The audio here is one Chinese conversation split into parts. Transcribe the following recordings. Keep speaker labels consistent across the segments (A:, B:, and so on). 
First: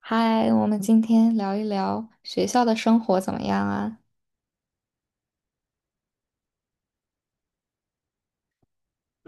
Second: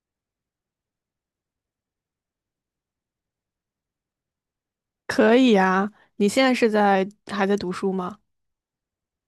A: 嗨，我们今天聊一聊学校的生活怎么样啊？
B: 可以啊，你现在还在读书吗？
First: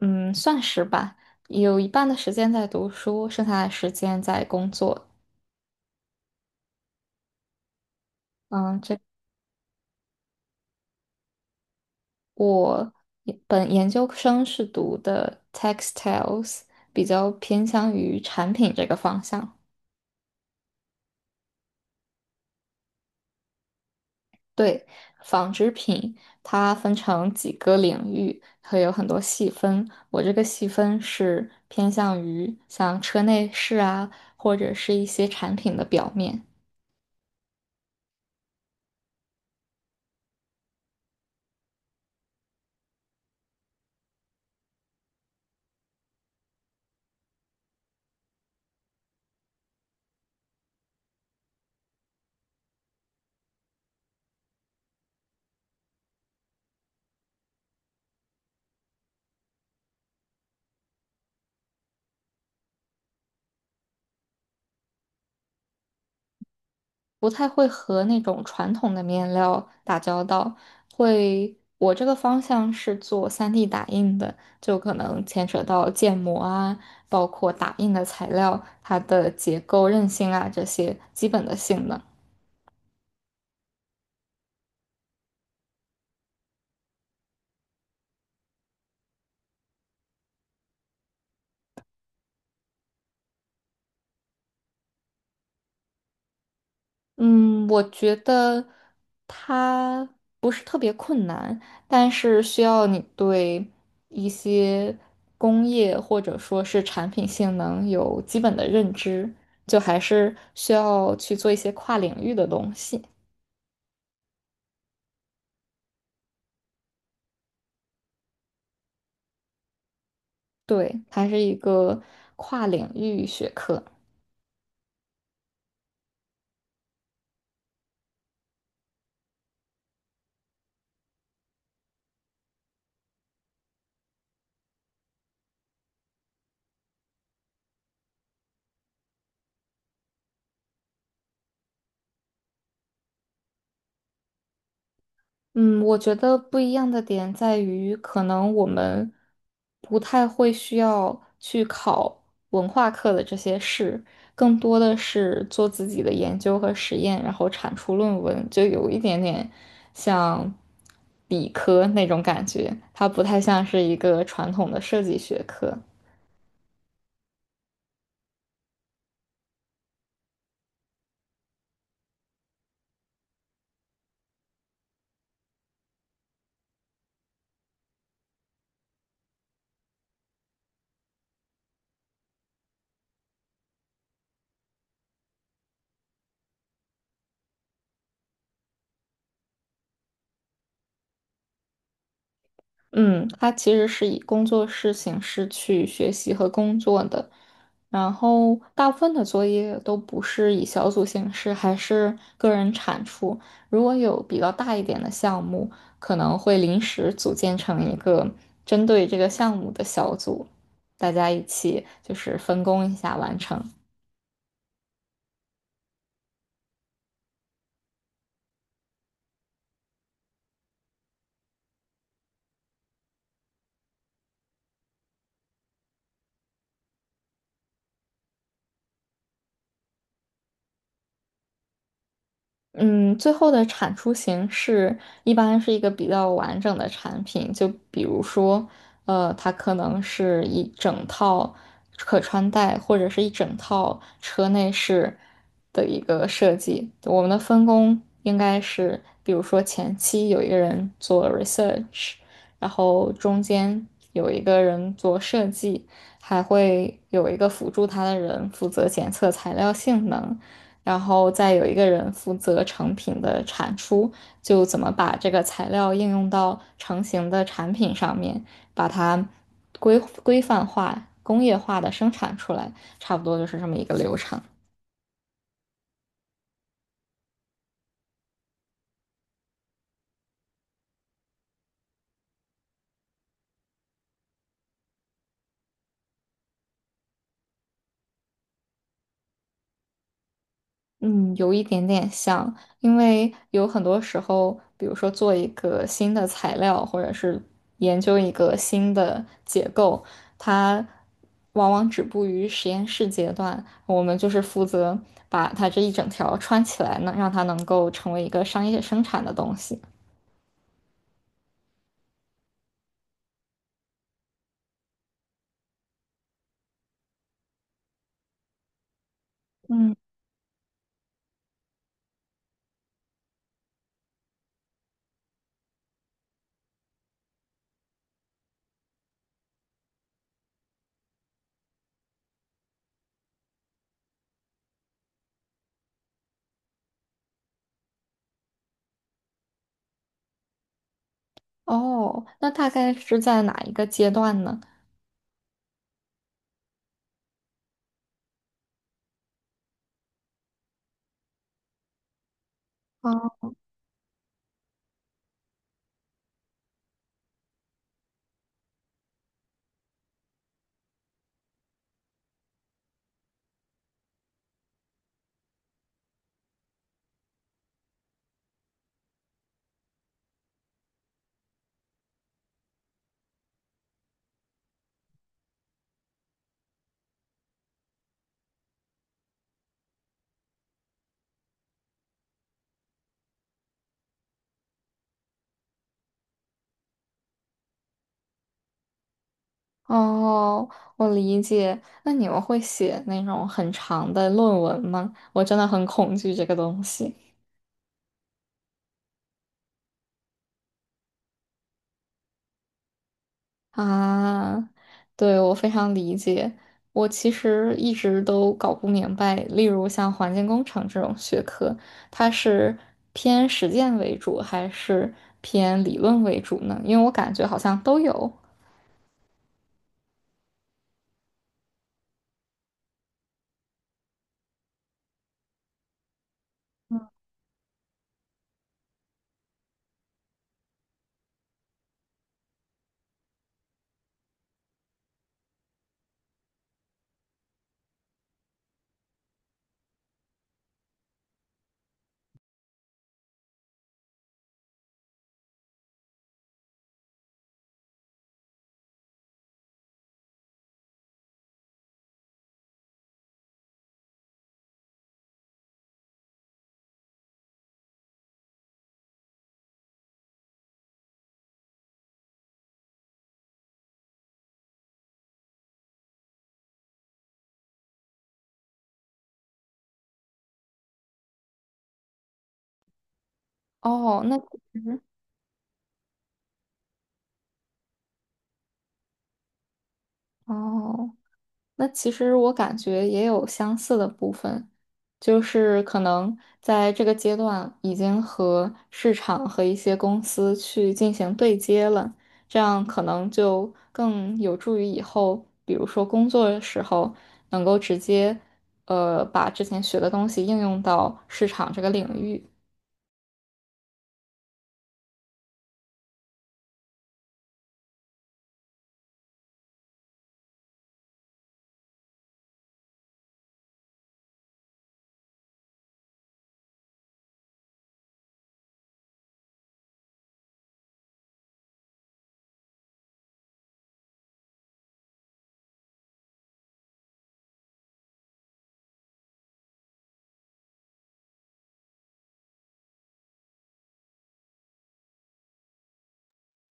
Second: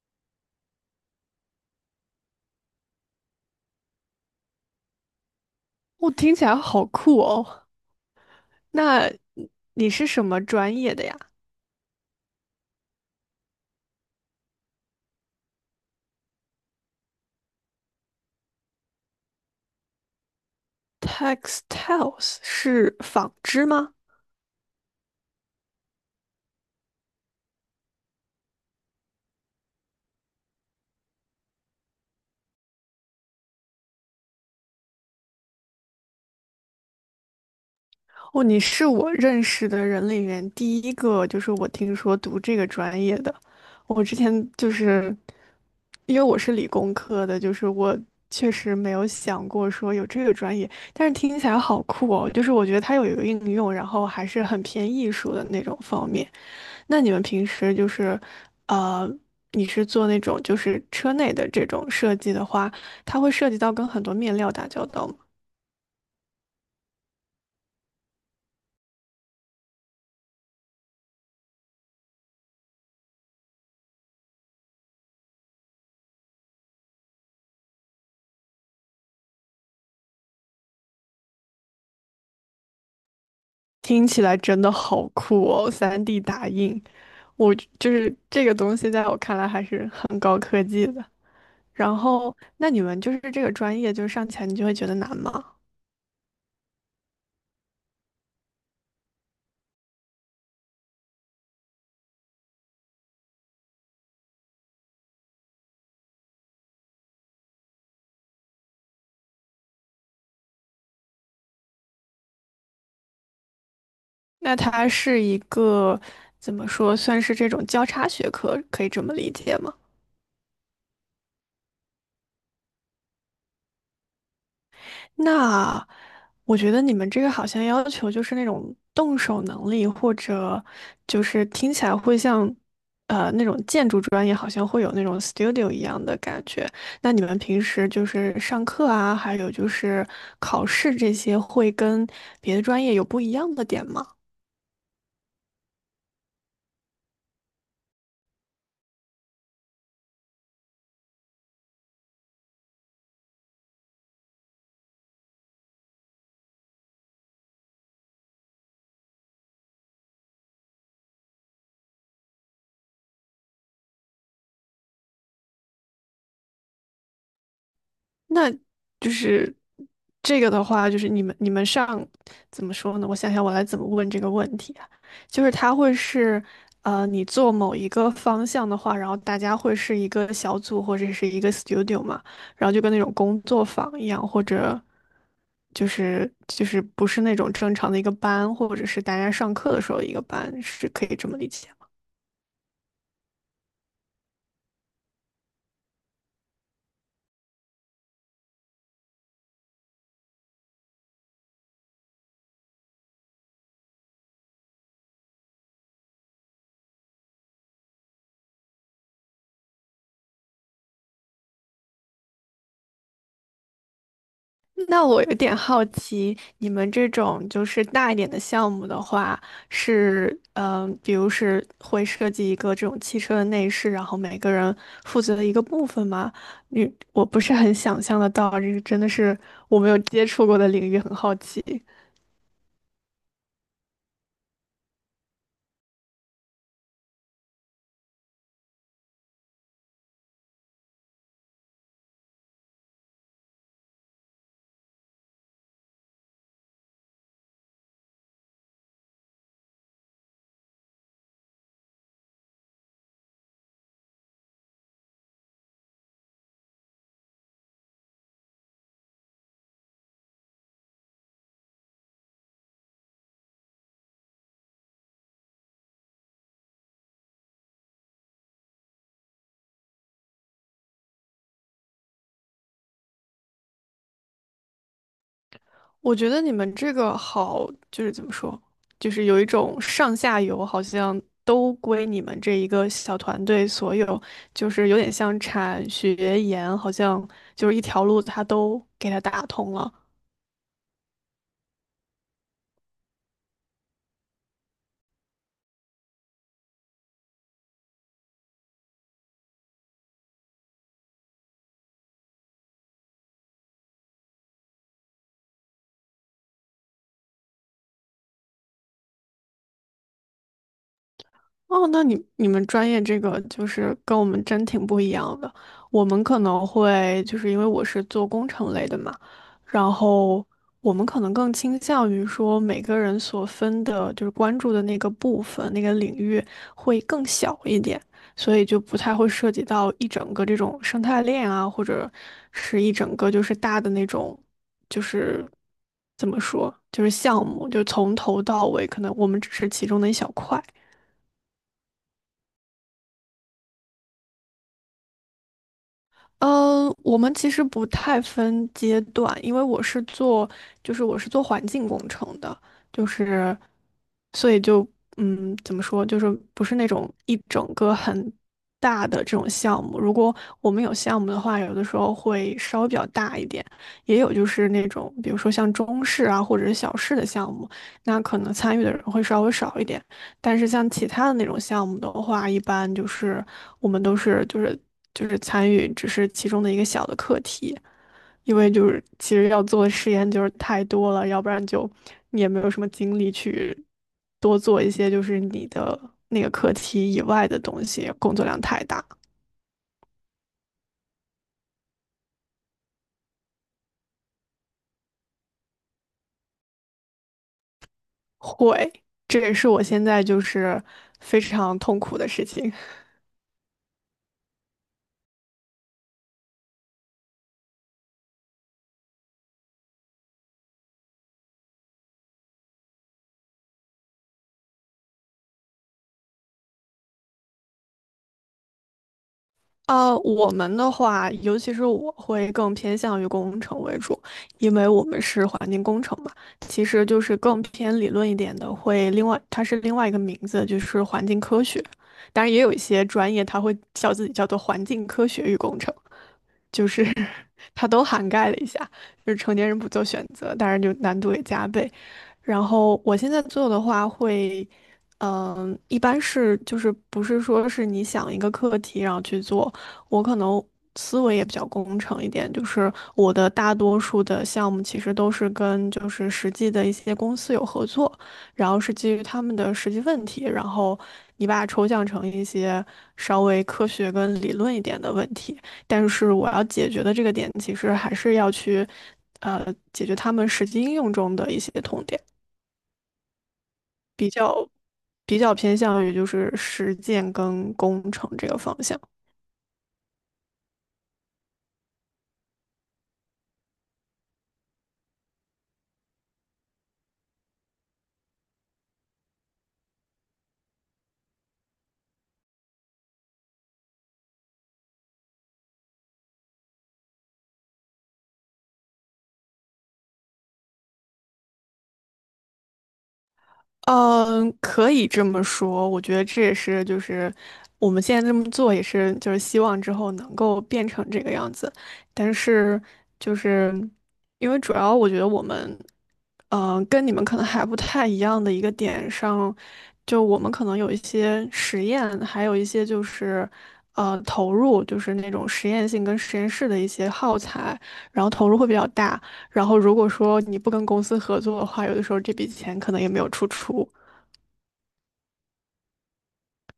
A: 嗯，算是吧，有一半的时间在读书，剩下的时间在工作。
B: 听起来好酷哦。
A: 嗯，这
B: 那你是什么专业的呀
A: 我也本研究生是读的 textiles，比较偏向于产品这个方向。
B: ？Textiles 是纺织吗？
A: 对，纺织品它分成几个领域，会有很多细分。我这个细分是偏向于像车内饰啊，或者是一些产品的表面。
B: 哦，你是我认识的人里面第一个，就是我听说读这个专业的。我之前就是因为我是理工科的，就是我确实没有想过说有这个专业，但是听起来好酷哦。就是我觉得它有一个应用，然后还是很偏艺术的那种方面。那你们平时就是，呃，你是做那种就是车内的这种设计的话，它会涉及到跟很多面料打交道吗？
A: 不太会和那种传统的面料打交道，会，我这个方向是做 3D 打印的，就可能牵扯到建模啊，包括打印的材料，它的结构韧性啊这些基本的性能。
B: 听起来真的好酷哦，3D 打印，我就是这个东西，在我看来还是很高科技的。然后，那你们就是这个专业，就是上起来你就会觉得难吗？
A: 嗯，我觉得它不是特别困难，但是需要你对一些工业或者说是产品性能有基本的认知，就还是需要去做一些跨领域的东西。
B: 那它是一个怎么说，算是这种交叉学科，可以这么理解吗？
A: 对，它是一个跨领域学科。
B: 那我觉得你们这个好像要求就是那种动手能力，或者就是听起来会像，那种建筑专业好像会有那种 studio 一样的感觉。那你们平时就是上课啊，还有就是考试这些，会跟别的专业有不一样的点吗？
A: 嗯，我觉得不一样的点在于，可能我们不太会需要去考文化课的这些事，更多的是做自己的研究和实验，然后产出论文，就有一点点像理科那种感觉，它不太像是一个传统的设计学科。
B: 那就是这个的话，就是你们你们上怎么说呢？我想想，我来怎么问这个问题啊？就是它会是，你做某一个方向的话，然后大家会是一个小组或者是一个 studio 嘛，然后就跟那种工作坊一样，或者就是不是那种正常的一个班，或者是大家上课的时候一个班，是可以这么理解。
A: 嗯，它其实是以工作室形式去学习和工作的，然后大部分的作业都不是以小组形式，还是个人产出。如果有比较大一点的项目，可能会临时组建成一个针对这个项目的小组，大家一起就是分工一下完成。
B: 那我有点好奇，你们这种就是大一点的项目的话，是比如是会设计一个这种汽车的内饰，然后每个人负责的一个部分吗？你我不是很想象得到，这个真的是我没有接触过的领域，很好奇。
A: 嗯，最后的产出形式一般是一个比较完整的产品，就比如说，它可能是一整套可穿戴或者是一整套车内饰的一个设计。我们的分工应该是，比如说前期有一个人做 research，然后中间有一个人做设计，还会有一个辅助他的人负责检测材料性能。然后再有一个人负责成品的产出，就怎么把这个材料应用到成型的产品上面，把它规规范化、工业化的生产出来，差不多就是这么一个流程。
B: 我觉得你们这个好，就是怎么说，就是有一种上下游好像都归你们这一个小团队所有，就是有点像产学研，好像就是一条路它都给它打通了。
A: 嗯，有一点点像，因为有很多时候，比如说做一个新的材料，或者是研究一个新的结构，它往往止步于实验室阶段。我们就是负责把它这一整条穿起来呢，让它能够成为一个商业生产的东西。
B: 哦，那你们专业这个就是跟我们真挺不一样的。我们可能会就是因为我是做工程类的嘛，然
A: 嗯，
B: 后我们可能更倾向于说每个人所分的就是关注的那个部分、那个领域会更小一点，所以就不太会涉及到一整个这种生态链啊，或者是一整个就是大的那种就是怎么说，就是项目，就从头到尾，可能我们只是其中的一小块。
A: 哦，那大概是在哪一个阶段呢？
B: 我们其实不太分阶段，因为我是做，就是我是做环境工程的，就
A: 啊。
B: 是，所以就，怎么说，就是不是那种一整个很大的这种项目。如果我们有项目的话，有的时候会稍微比较大一点，也有就是那种，比如说像中式啊或者是小式的项目，那可能参与的人会稍微少一点。但是像其他的那种项目的话，一般就是我们都是就是参与，只是其中的一个小的课题，因为就是其实要做的实验就是太多了，要不然就你也没有什么精力去多做一些就是你的那个课题以外的东西，工作量太大。
A: 哦，我理解。那你们会写那种很长的论文吗？我真的很恐惧这个东西
B: 会，这也是我现在就是非常痛苦的事情。
A: 啊。对，我非常理解。我其实一直都搞不明白，例如像环境工程这种学科，它是偏实践为主还是偏理论为主呢？因为我感觉好像都有。
B: 我们的话，尤其是我会更偏向于工程为主，因为我们是环境工程嘛，其实就是更偏理论一点的，会另外它是另外一个名字，就是环境科学。当然，也有一些专业它会叫自己叫做环境科学与工程，就是 它都涵盖了一下，就是成年人不做选择，当然就难度也加倍。然后我现在做的话一般是就是不是说是你想一个课题然后去做，我可能思维也比较工程一点，就是我的大多数的项目其实都是跟就是实际的一些公司有合作，然后是基于他们的实际问题，然后你把它抽象成一些稍微科学跟理论一点的问题，但是我要解决的这个点其实还是要去。呃，解决他们实际应用中的一些痛点。
A: 哦，那其实
B: 比较偏向于就是实践跟工程这个方向。
A: 哦。那其实我感觉也有相似的部分，就是可能在这个阶段已经和市场和一些公司去进行对接了，这样可能就更有助于以后，比如说工作的时候能够直接，把之前学的东西应用到市场这个领域。
B: 嗯，可以这么说，我觉得这也是就是我们现在这么做也是就是希望之后能够变成这个样子，但是就是因为主要我觉得我们，跟你们可能还不太一样的一个点上，就我们可能有一些实验，还有一些就是投入，就是那种实验性跟实验室的一些耗材，然后投入会比较大。然后如果说你不跟公司合作的话，有的时候这笔钱可能也没有出处，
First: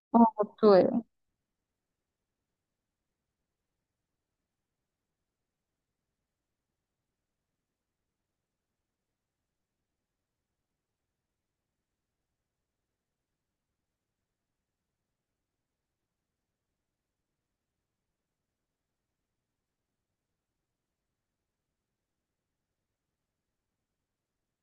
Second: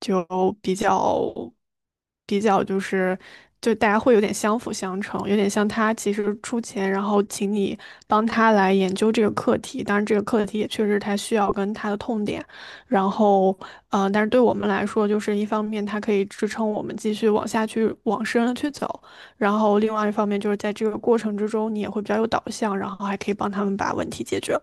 B: 就比
A: 对。
B: 较比较就大家会有点相辅相成，有点像他其实出钱，然后请你帮他来研究这个课题，当然这个课题也确实他需要跟他的痛点，然后但是对我们来说，就是一方面它可以支撑我们继续往下去往深了去走，然后另外一方面就是在这个过程之中，你也会比较有导向，然后还可以帮他们把问题解决。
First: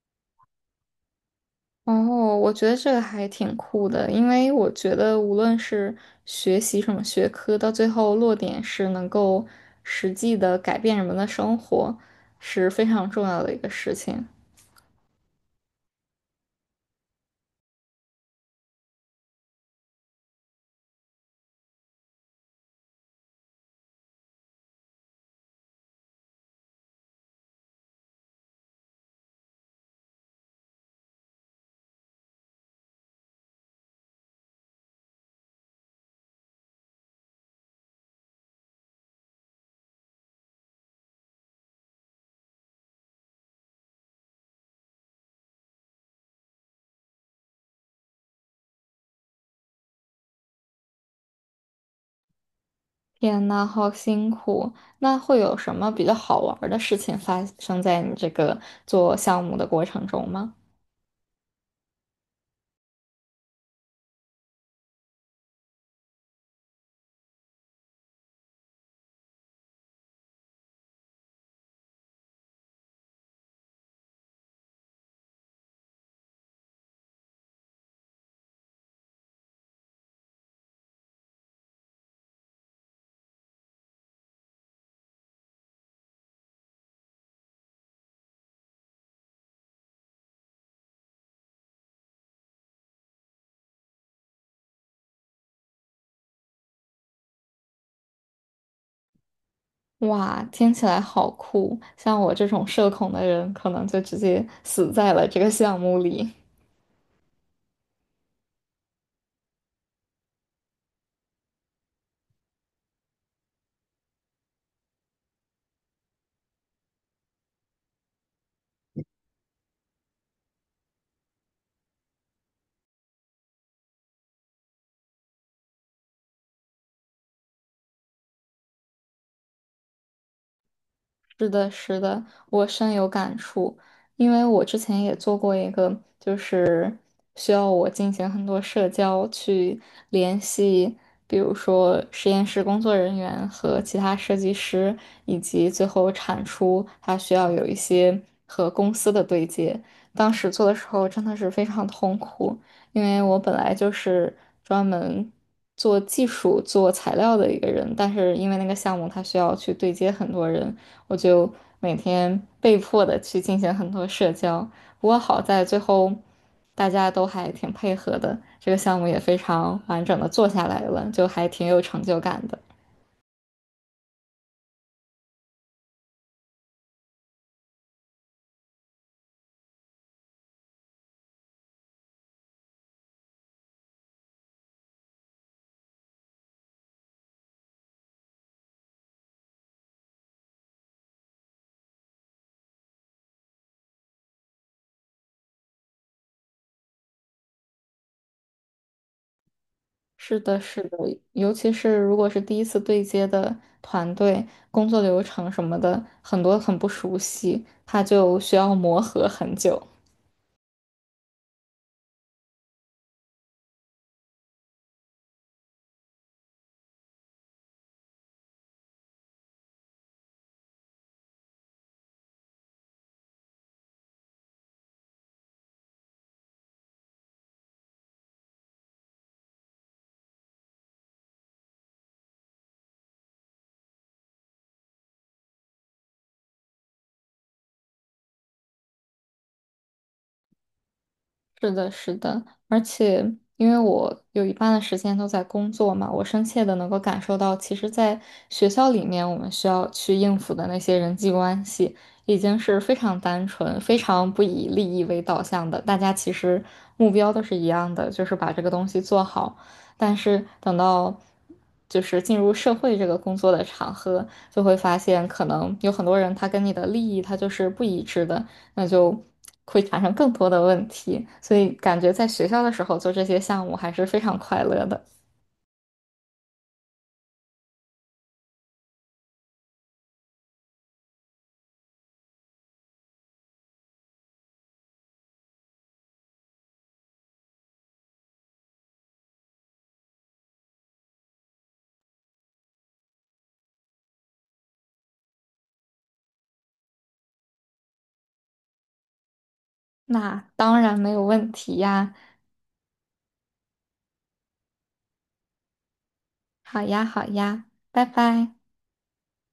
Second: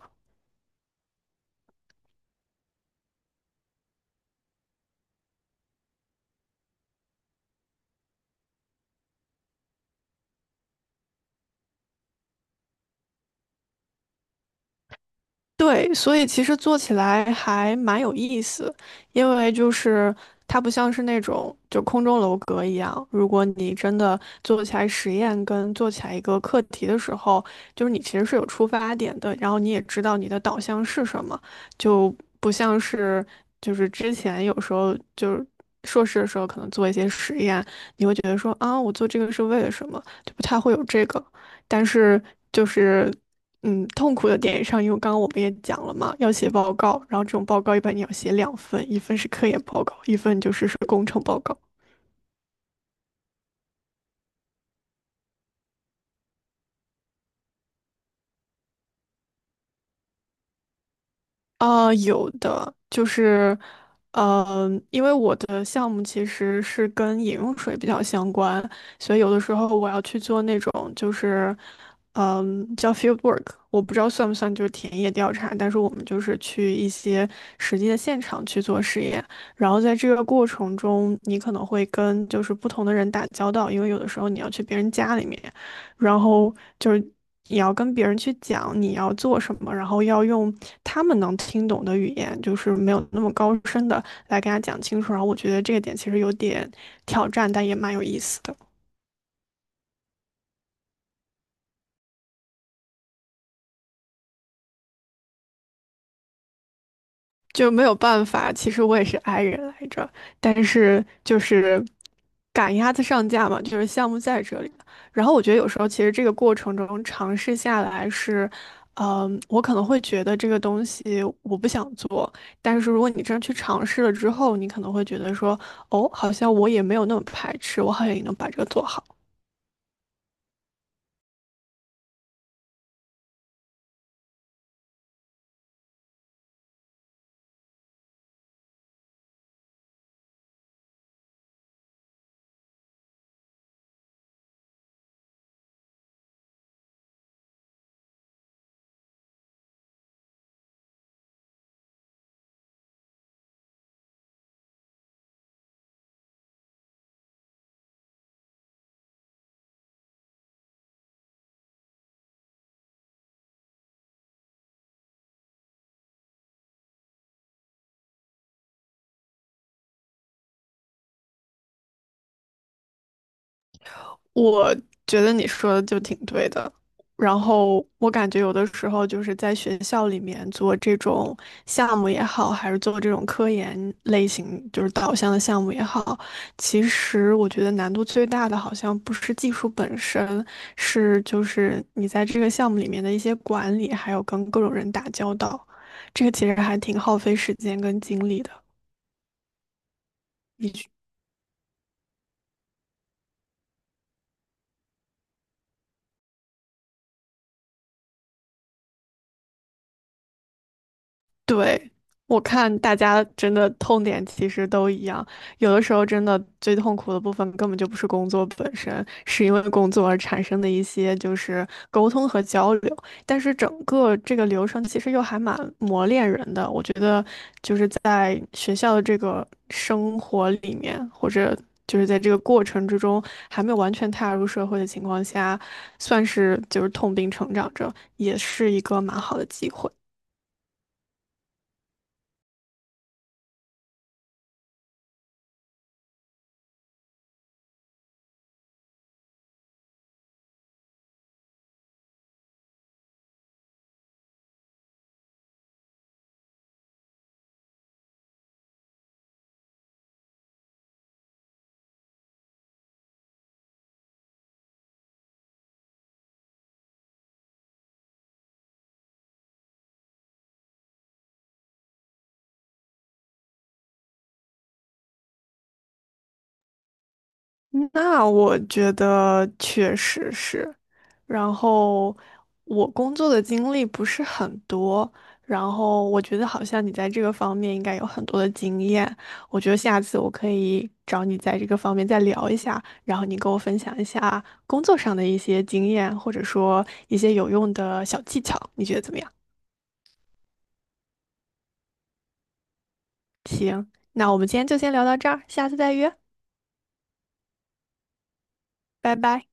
A: 哦，我觉得这个还挺酷的，因为我觉得无论是学习什么学科，到最后落点是能够实际的改变人们的生活，是非常重要的一个事情。
B: 对，所以其实做起来还蛮有意思，因为就是它不像是那种就空中楼阁一样，如果你真的做起来实验跟做起来一个课题的时候，就是你其实是有出发点的，然后你也知道你的导向是什么，就不像是就是之前有时候就是硕士的时候可能做一些实验，你会觉得说啊，我做这个是为了什么，就不太会有这个。但是就是痛苦的点上，因为刚刚我们也讲了嘛，要写报告，然后这种报告一般你要写两份，一份是科研报告，一份就是工程报告。
A: 天呐，好辛苦！那会有什么比较好玩儿的事情发生在你这个做项目的过程中吗？
B: 啊，有的就是，因为我的项目其实是跟饮用水比较相关，所以有的时候我要去做那种就是，叫 field work，我不知道算不算就是田野调查，但是我们就是去一些实际的现场去做实验，然后在这个过程中，你可能会跟就是不同的人打交道，因为有的时候你要去别人家里面，然后就是。你要跟别人去讲你要做什么，然后要用他们能听懂的语言，就是没有那么高深的来跟他讲清楚。然后我觉得这个点其实有点挑战，但也蛮有意思的。
A: 哇，听起来好酷！像我这种社恐的人，可能就直接死在了这个项目里。
B: 就没有办法。其实我也是 i 人来着，但是就是赶鸭子上架嘛，就是项目在这里。然后我觉得有时候其实这个过程中尝试下来是，我可能会觉得这个东西我不想做，但是如果你真去尝试了之后，你可能会觉得说，哦，好像我也没有那么排斥，我好像也能把这个做好。
A: 是的，是的，我深有感触，因为我之前也做过一个，需要我进行很多社交，去联系，比如说实验室工作人员和其他设计师，以及最后产出，它需要有一些和公司的对接。当时做的时候真的是非常痛苦，因为我本来就是专门做技术、做材料的一个人，但是因为那个项目它需要去对接很多人，我就每天被迫的去进行很多社交。不过好在最后大家都还挺配合的，这个项目也非常完整的做下来了，就还挺有成就感的。
B: 我觉得你说的就挺对的。然后我感觉有的时候就是在学校里面做这种项目也好，还是做这种科研类型就是导向的项目也好，其实我觉得难度最大的好像不是技术本身，是就是你在这个项目里面的一些管理，还有跟各种人打交道，这个其实还挺耗费时间跟精力的。
A: 是的，是的，尤其是如果是第一次对接的团队，工作流程什么的，很多很不熟悉，他就需要磨合很久。
B: 对，我看大家真的痛点其实都一样，有的时候真的最痛苦的部分根本就不是工作本身，是因为工作而产生的一些就是沟通和交流。但是整个这个流程其实又还蛮磨练人的，我觉得就是在学校的这个生活里面，或者就是在这个过程之中还没有完全踏入社会的情况下，算是就是痛并成长着，也是一个蛮好的机会。
A: 是的，是的，而且因为我有一半的时间都在工作嘛，我深切的能够感受到，其实，在学校里面，我们需要去应付的那些人际关系，已经是非常单纯、非常不以利益为导向的。大家其实目标都是一样的，就是把这个东西做好。但是等到进入社会这个工作的场合，就会发现，可能有很多人他跟你的利益他就是不一致的。那就会产生更多的问题。所以感觉在学校的时候做这些项目还是非常快乐的。
B: 那我觉得确实是，然后我工作的经历不是很多，然后我觉得好像你在这个方面应该有很多的经验，我觉得下次我可以找你在这个方面再聊一下，然后你跟我分享一下工作上的一些经验，或者说一些有用的小技巧，你觉得怎么样？
A: 那当然没有问题呀，
B: 行，那我们今天就先聊到这儿，下次再约，
A: 好呀好呀，拜拜。
B: 拜拜。